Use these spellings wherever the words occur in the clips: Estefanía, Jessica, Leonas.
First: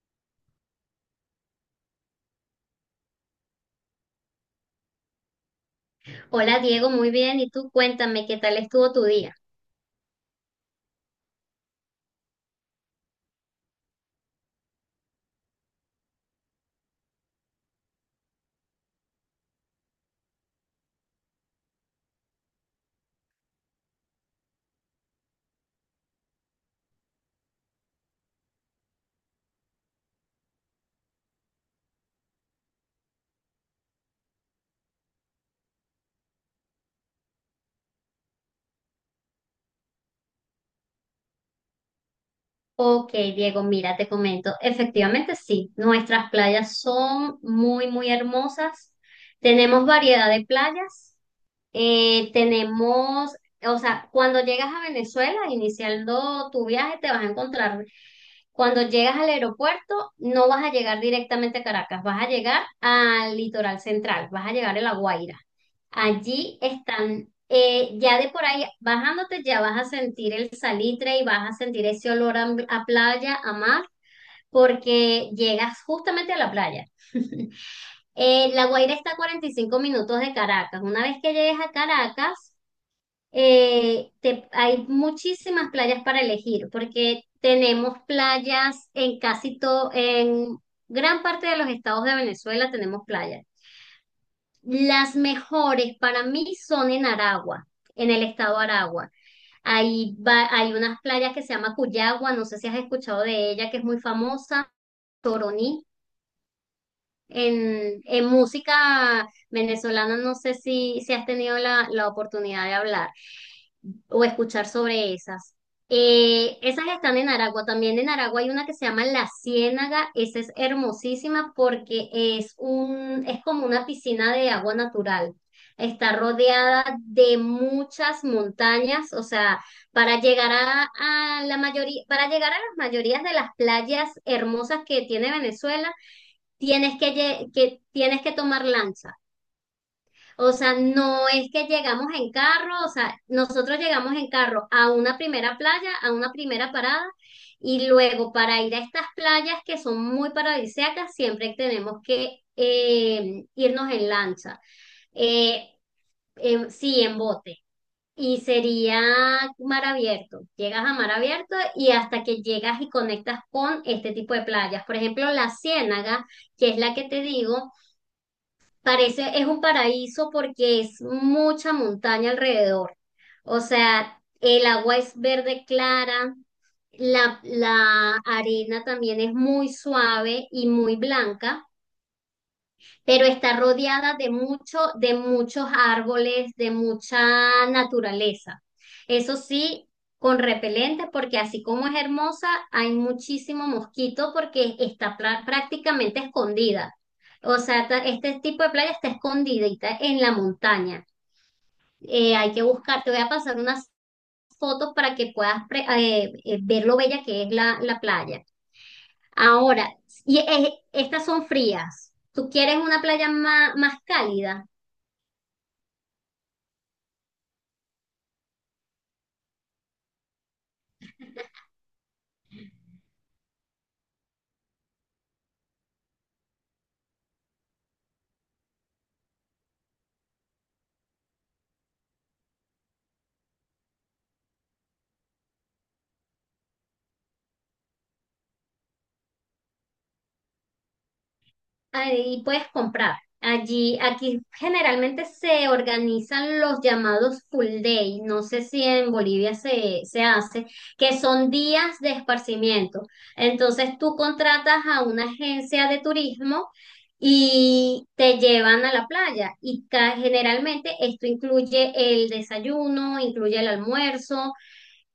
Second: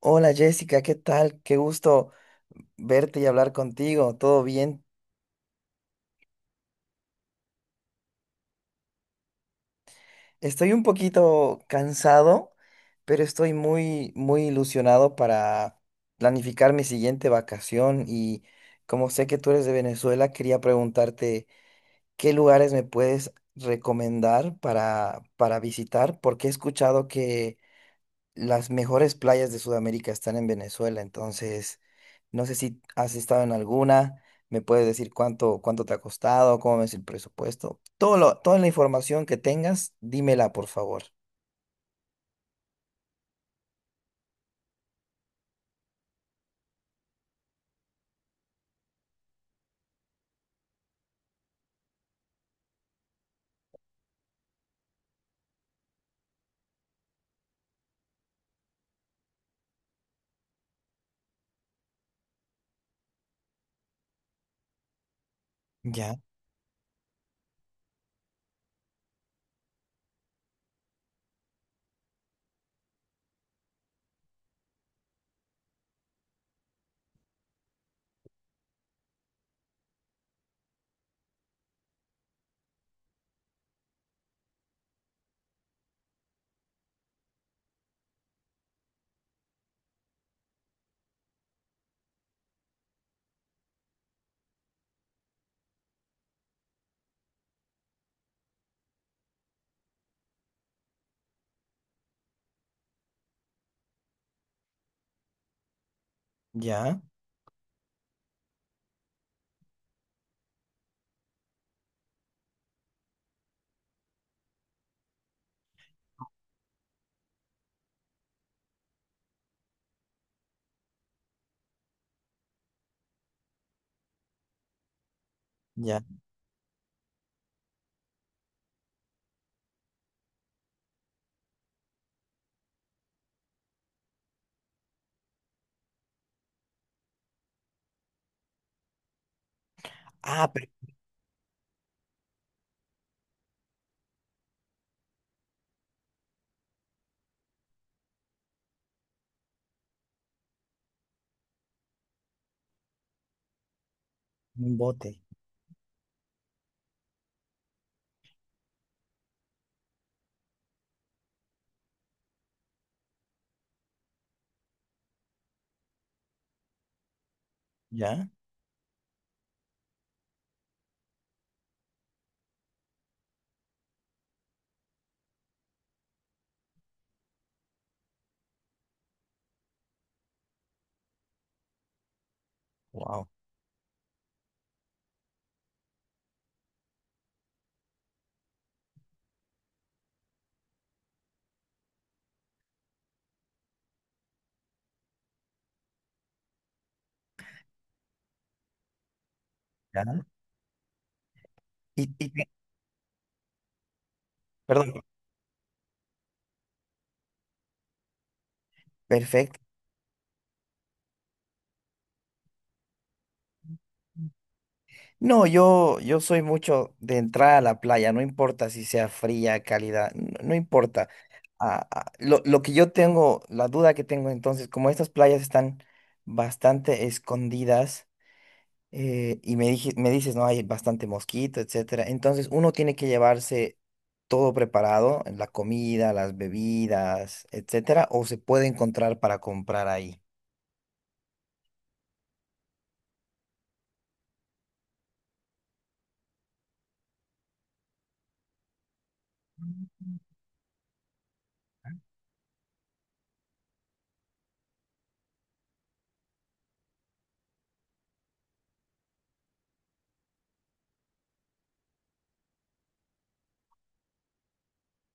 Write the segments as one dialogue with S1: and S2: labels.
S1: Hola Jessica, ¿qué tal? Qué gusto verte y hablar contigo. ¿Todo bien?
S2: Hola Diego, muy bien. ¿Y tú cuéntame qué tal estuvo tu día?
S1: Estoy un poquito cansado, pero estoy muy, muy ilusionado para planificar mi siguiente vacación y como sé que tú eres de Venezuela, quería preguntarte qué lugares me puedes recomendar para visitar, porque he escuchado que las mejores playas de Sudamérica están en Venezuela, entonces no sé si has estado en alguna, me puedes decir cuánto te ha costado, cómo es el presupuesto. Toda la información que tengas, dímela, por favor.
S2: Ok, Diego, mira, te comento. Efectivamente, sí, nuestras playas son muy, muy hermosas. Tenemos variedad de playas. Tenemos, o sea, cuando llegas a Venezuela, iniciando tu viaje, te vas a encontrar, cuando llegas al aeropuerto, no vas a llegar directamente a Caracas, vas a llegar al litoral central, vas a llegar a La Guaira.
S1: Ya,
S2: Allí están, ya de por ahí bajándote, ya vas a sentir el salitre y vas a sentir ese olor a playa, a mar, porque llegas justamente a la playa. La Guaira está a 45 minutos de Caracas. Una vez que llegues a Caracas, hay muchísimas playas para elegir, porque tenemos playas en casi todo, en gran parte de los estados de Venezuela tenemos playas. Las mejores para mí son en Aragua, en el estado de Aragua. Hay unas playas que se llama Cuyagua, no sé si has escuchado de ella, que es muy famosa, Toroní.
S1: ya,
S2: En música venezolana no sé si has tenido la oportunidad de hablar o escuchar sobre esas. Esas están en Aragua. También en Aragua hay una que se llama La Ciénaga. Esa es hermosísima porque es como una piscina de agua natural.
S1: ya.
S2: Está rodeada de muchas montañas, o sea, para llegar a, a la mayoría, para llegar a las mayorías de las playas hermosas que tiene Venezuela, tienes que tomar lancha.
S1: Ah,
S2: O
S1: pero
S2: sea, no es que llegamos en carro, o sea, nosotros llegamos en carro a una primera playa, a una primera parada, y luego para ir a estas playas que son muy paradisíacas, siempre tenemos que irnos en lancha.
S1: un bote.
S2: Eh, sí, en bote. Y sería mar abierto. Llegas a mar abierto y hasta que llegas y conectas con este tipo de playas. Por ejemplo, la Ciénaga, que es la que te digo.
S1: Ya,
S2: Es un paraíso porque es mucha montaña alrededor. O sea, el agua es verde clara, la arena también es muy suave y muy blanca, pero
S1: wow.
S2: está rodeada de muchos árboles, de mucha naturaleza. Eso sí, con repelente, porque así como es hermosa, hay muchísimo mosquito porque está prácticamente escondida. O sea, este tipo de playa está escondidita en
S1: Ya.
S2: la montaña.
S1: Y
S2: Hay que buscar, te voy a pasar unas fotos
S1: perdón,
S2: para que puedas ver lo bella que es la playa.
S1: perfecto.
S2: Ahora, estas son frías. ¿Tú quieres una playa más cálida?
S1: No, yo soy mucho de entrar a la playa, no importa si sea fría, cálida, no, no importa. Ah, ah, lo que yo tengo, la duda que tengo entonces, como estas playas están bastante escondidas, y me dije, me dices, no, hay bastante mosquito, etcétera. Entonces uno tiene que llevarse todo preparado, la comida, las bebidas, etcétera, o se puede encontrar para comprar ahí.
S2: Ahí puedes comprar. Allí, aquí generalmente se organizan los llamados full day. No sé si en Bolivia se hace, que son días de esparcimiento. Entonces tú contratas a una agencia de turismo y te llevan a la playa. Y generalmente esto incluye el desayuno, incluye el almuerzo,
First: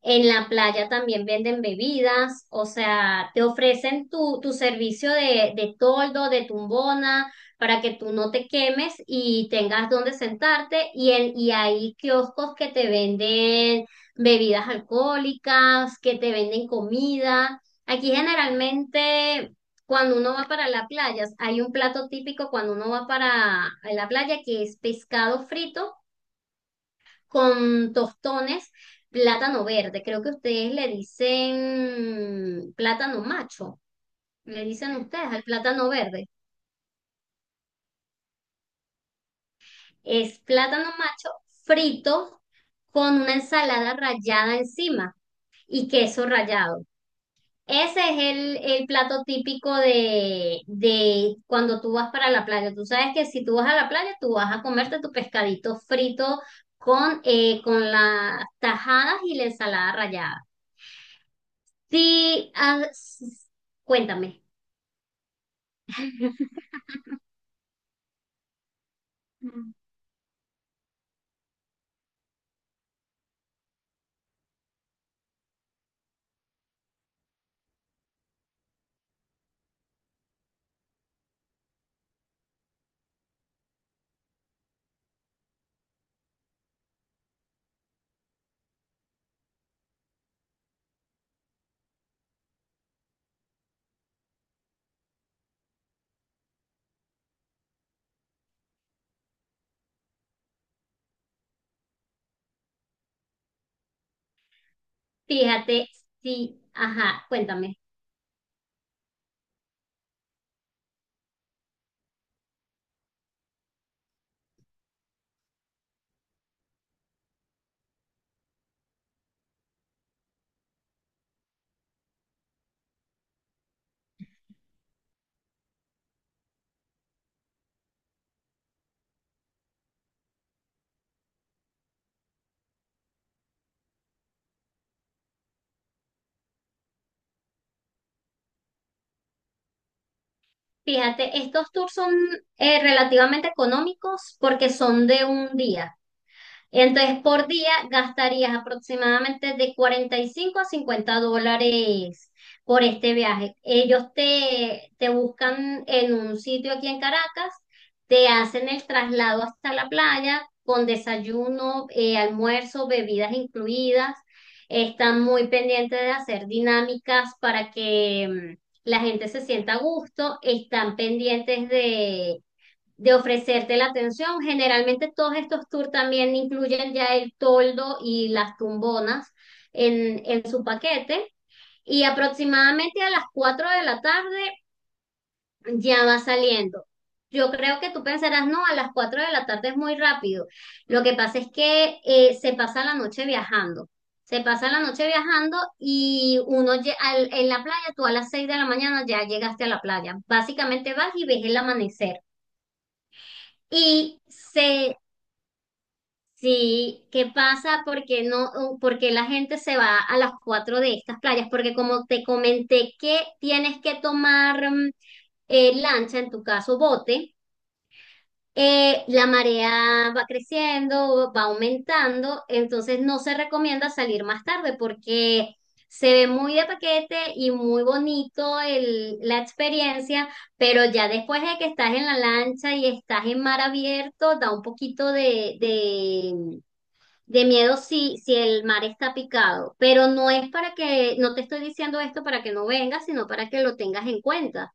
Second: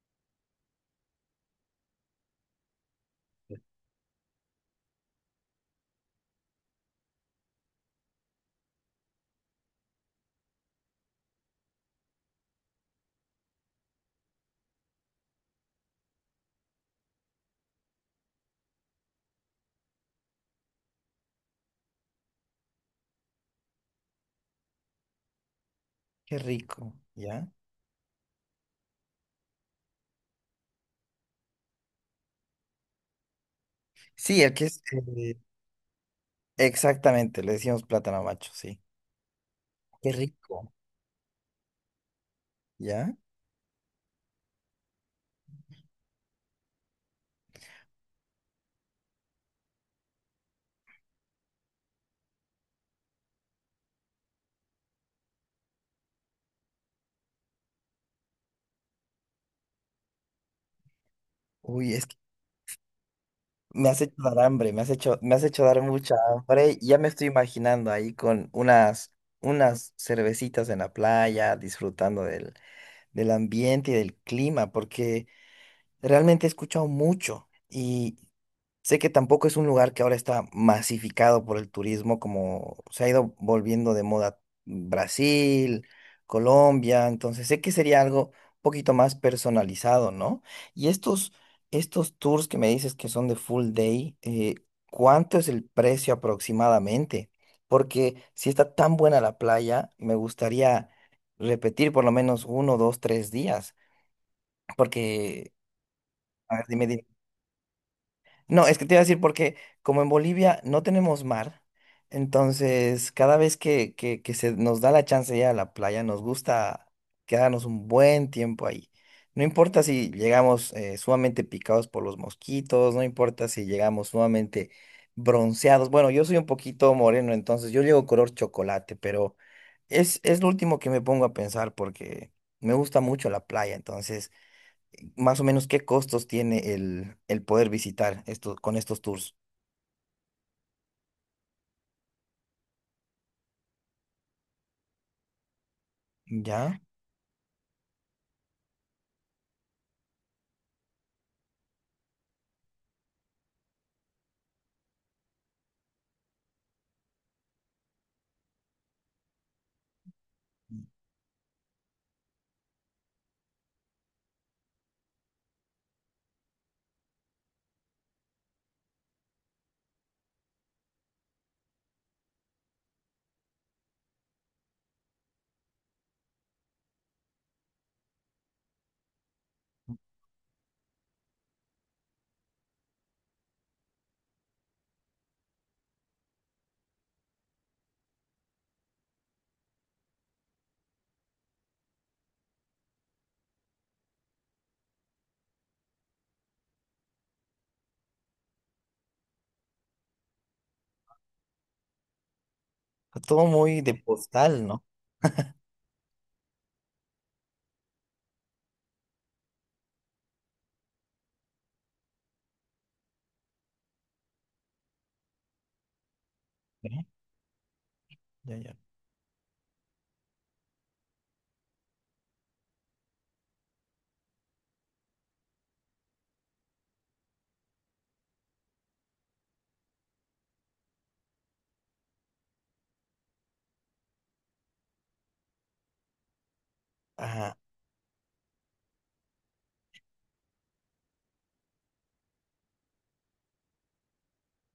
S2: en la playa también venden bebidas, o sea, te ofrecen tu servicio de toldo, de tumbona, para que tú no te quemes y tengas donde sentarte. Y hay kioscos que te venden bebidas alcohólicas, que te venden comida. Aquí generalmente, cuando uno va para la playa, hay un plato típico cuando uno va para la playa que es pescado frito
S1: Qué rico, ¿ya?
S2: con tostones, plátano verde. Creo que ustedes le dicen plátano macho.
S1: Sí, el
S2: Le
S1: que es
S2: dicen ustedes
S1: eh,
S2: al plátano verde.
S1: exactamente, le decimos plátano macho, sí. Qué
S2: Es
S1: rico,
S2: plátano macho frito
S1: ¿ya?
S2: con una ensalada rallada encima y queso rallado. Ese es el plato típico de cuando tú vas para la playa. Tú sabes que si tú vas a la playa, tú vas a comerte tu pescadito frito con las tajadas y la ensalada rallada.
S1: Uy, es que
S2: Sí,
S1: me has hecho dar
S2: cuéntame.
S1: hambre, me has hecho dar mucha hambre. Ya me estoy imaginando ahí con unas,
S2: Mm.
S1: unas cervecitas en la playa, disfrutando del ambiente y del clima, porque realmente he escuchado mucho y sé que tampoco es un lugar que ahora está masificado por el turismo, como se ha ido volviendo de moda Brasil, Colombia, entonces sé que sería algo un poquito más personalizado, ¿no? Y estos tours que me dices que son de full day, ¿cuánto es el precio aproximadamente? Porque si está tan buena la playa, me gustaría repetir por lo menos uno, 2, 3 días. Porque,
S2: Fíjate,
S1: a
S2: sí,
S1: ver, dime, dime.
S2: ajá, cuéntame.
S1: No, es que te iba a decir porque como en Bolivia no tenemos mar, entonces cada vez que se nos da la chance de ir a la playa, nos gusta quedarnos un buen tiempo ahí. No importa si llegamos sumamente picados por los mosquitos, no importa si llegamos sumamente bronceados. Bueno, yo soy un poquito moreno, entonces yo llego color chocolate, pero es lo último que me pongo a pensar porque me gusta mucho la playa, entonces más o menos qué costos tiene el poder visitar esto, con estos tours.
S2: Fíjate, estos tours son relativamente económicos porque son de un día.
S1: Ya,
S2: Entonces, por día gastarías aproximadamente de $45 a $50 por este viaje. Ellos te buscan en un sitio aquí en Caracas, te hacen el traslado hasta la playa con desayuno, almuerzo, bebidas incluidas. Están muy pendientes de hacer dinámicas para que la gente se sienta a gusto. Están pendientes de ofrecerte la atención. Generalmente todos estos tours también incluyen ya el toldo y las tumbonas en su paquete y aproximadamente a las 4 de la tarde ya va saliendo. Yo creo que tú pensarás, no, a las 4 de la tarde es muy rápido. Lo que pasa es que se pasa la noche viajando. Se pasa la noche viajando y en la playa, tú a las 6 de la mañana ya llegaste a la playa. Básicamente vas y ves el amanecer.
S1: todo muy de
S2: Y
S1: postal, ¿no?
S2: se, Sí, ¿qué pasa? Porque no, porque la gente se va a las 4 de estas playas, porque como te comenté que tienes que tomar lancha, en tu caso
S1: Ya,
S2: bote,
S1: ya, ya.
S2: la marea va creciendo, va aumentando, entonces no se recomienda salir más tarde porque se ve muy de paquete y muy bonito la experiencia, pero ya después de que estás en la lancha y estás en mar abierto, da un poquito de
S1: Ajá,
S2: miedo si el mar está picado, pero no es para que, no te estoy diciendo esto para que no vengas, sino para que lo tengas en cuenta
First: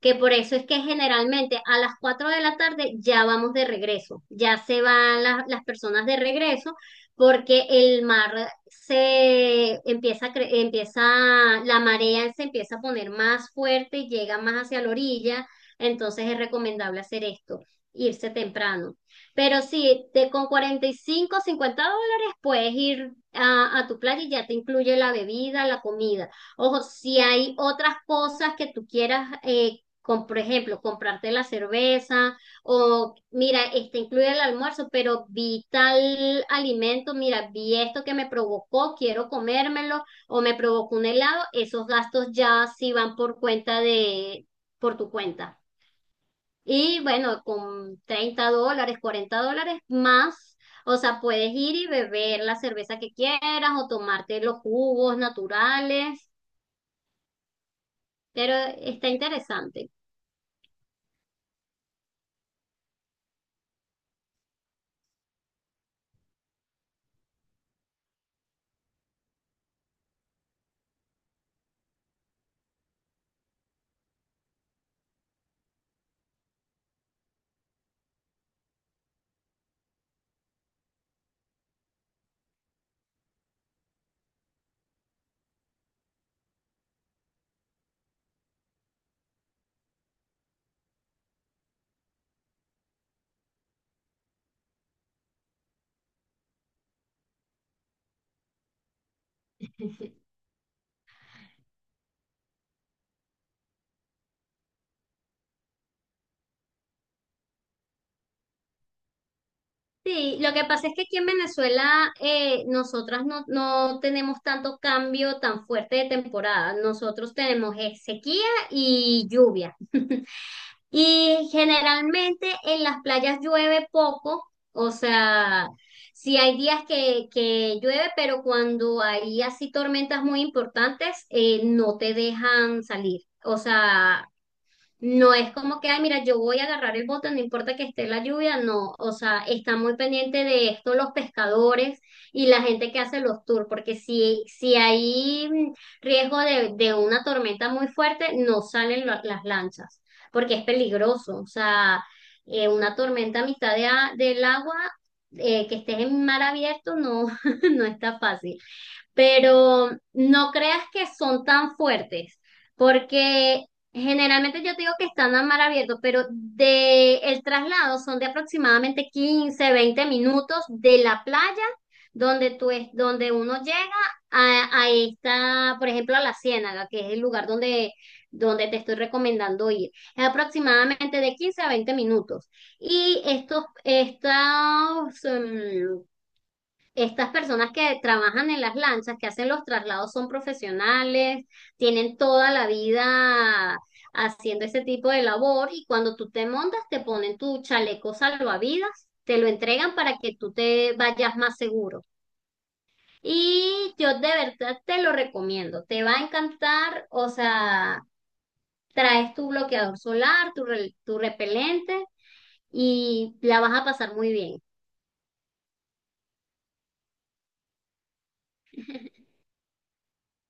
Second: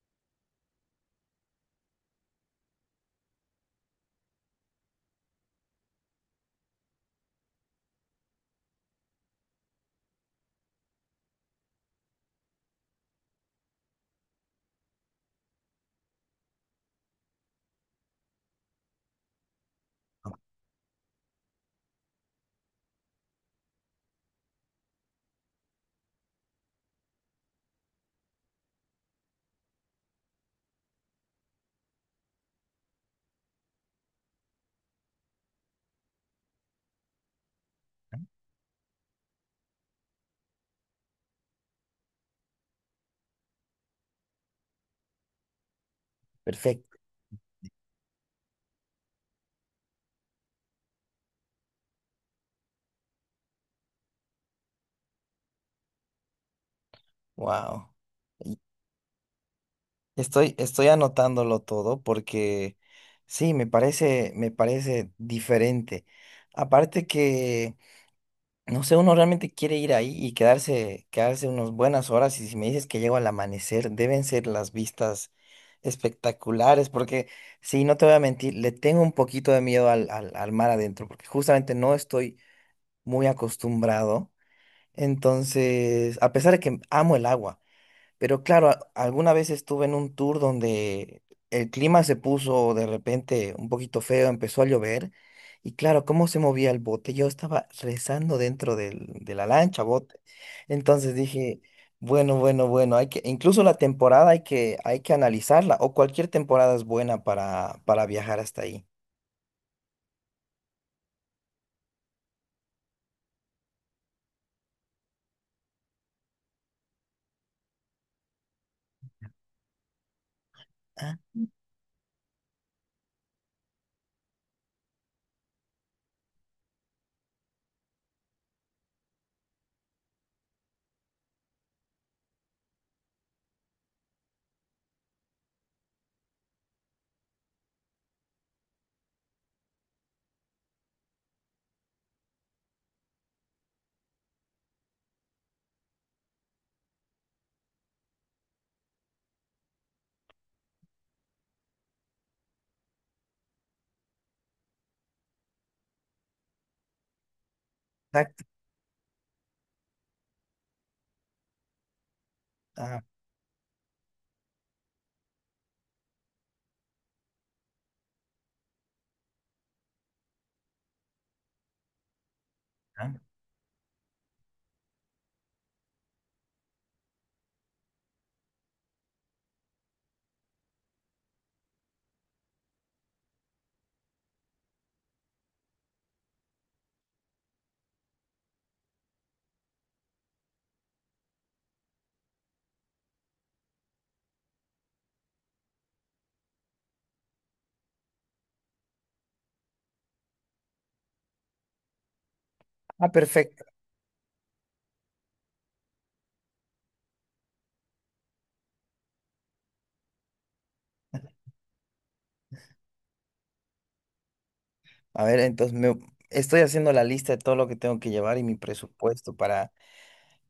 S2: que por eso es que generalmente a las 4 de la tarde ya vamos de regreso, ya se van las personas de regreso porque el mar se empieza, a cre- empieza, la marea se empieza a poner más fuerte y llega más hacia la orilla, entonces es recomendable hacer esto, irse temprano. Pero sí, con $45 $50 puedes ir a tu playa y ya te incluye la bebida, la comida. Ojo, si hay otras cosas que tú quieras por ejemplo, comprarte la cerveza o mira, este incluye el almuerzo, pero vi tal alimento, mira, vi esto que me provocó, quiero comérmelo o me provocó un helado, esos gastos ya sí van por tu cuenta.
S1: perfecto.
S2: Y bueno, con $30, $40 más. O sea, puedes ir y beber la cerveza que quieras o tomarte los jugos naturales,
S1: Wow.
S2: pero está interesante.
S1: Estoy anotándolo todo porque sí, me parece diferente. Aparte que no sé, uno realmente quiere ir ahí y quedarse unas buenas horas. Y si me dices que llego al amanecer, deben ser las vistas espectaculares, porque sí, no te voy a mentir, le tengo un poquito de miedo al mar adentro, porque justamente no estoy muy acostumbrado. Entonces, a pesar de que amo el agua. Pero claro, alguna vez estuve en un tour donde el clima se puso de repente un poquito feo, empezó a llover y claro, cómo se movía el bote. Yo estaba rezando de la lancha, bote. Entonces dije, bueno, bueno, bueno, hay que, incluso la temporada hay que analizarla o cualquier temporada es buena para viajar hasta ahí.
S2: Sí, lo que pasa es que aquí en Venezuela nosotras no, no tenemos tanto cambio tan fuerte de temporada. Nosotros tenemos sequía y lluvia.
S1: Ah,
S2: Y generalmente en las playas llueve poco, o sea, sí hay días que llueve, pero cuando hay así tormentas muy importantes, no te dejan salir. O sea, no es como que, ay, mira, yo voy a agarrar el bote, no importa que esté la lluvia, no. O sea, está muy pendiente de esto los pescadores y la gente que hace los tours, porque si hay riesgo de una tormenta muy fuerte, no salen las lanchas, porque es peligroso. O sea, una tormenta a mitad del agua, que estés en mar abierto, no, no está
S1: exacto.
S2: fácil, pero no creas que son tan fuertes,
S1: Ah,
S2: porque generalmente yo te digo que están a mar abierto, pero de el traslado son de aproximadamente 15 20 minutos de la playa donde tú es,
S1: ah.
S2: donde uno llega a esta, por ejemplo, a la Ciénaga, que es el lugar donde, donde te estoy recomendando ir. Es aproximadamente de 15 a 20 minutos. Y estos, estos, em, estas personas que trabajan en las lanchas, que hacen los traslados, son profesionales, tienen toda la vida haciendo ese tipo de labor y cuando tú te montas te ponen tu chaleco salvavidas, te lo entregan para que tú te vayas más seguro.
S1: Ah, perfecto.
S2: Y yo de verdad te lo recomiendo, te va a encantar, o sea, traes tu bloqueador solar, tu repelente y la vas a pasar muy bien.
S1: A ver, entonces estoy haciendo la lista de todo lo que tengo que llevar y mi presupuesto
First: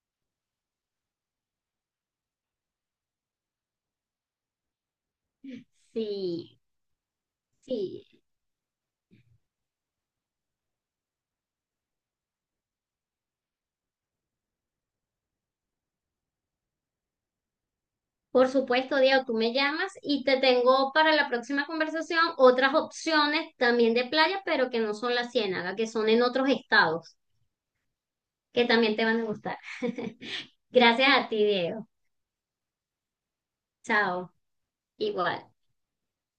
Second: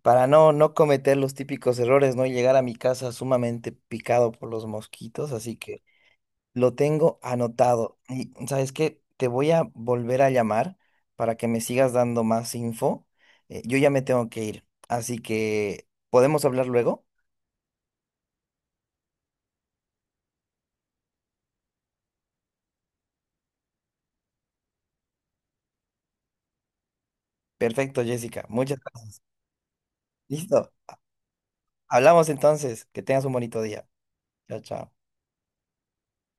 S1: para no cometer los típicos errores, ¿no? Y llegar a mi casa sumamente picado por los mosquitos, así que
S2: Sí,
S1: lo tengo anotado.
S2: sí,
S1: Y ¿sabes qué? Te voy a volver a llamar para que me sigas dando más info. Yo ya me tengo que ir, así que ¿podemos hablar luego?
S2: por supuesto, Diego, tú me llamas y te tengo para la próxima conversación otras opciones también de playa, pero que no son la Ciénaga, que son en otros estados,
S1: Perfecto, Jessica,
S2: que
S1: muchas
S2: también te van
S1: gracias.
S2: a gustar.
S1: Listo,
S2: Gracias a ti, Diego.
S1: hablamos entonces, que tengas un bonito día.
S2: Chao.
S1: Chao, chao.
S2: Igual.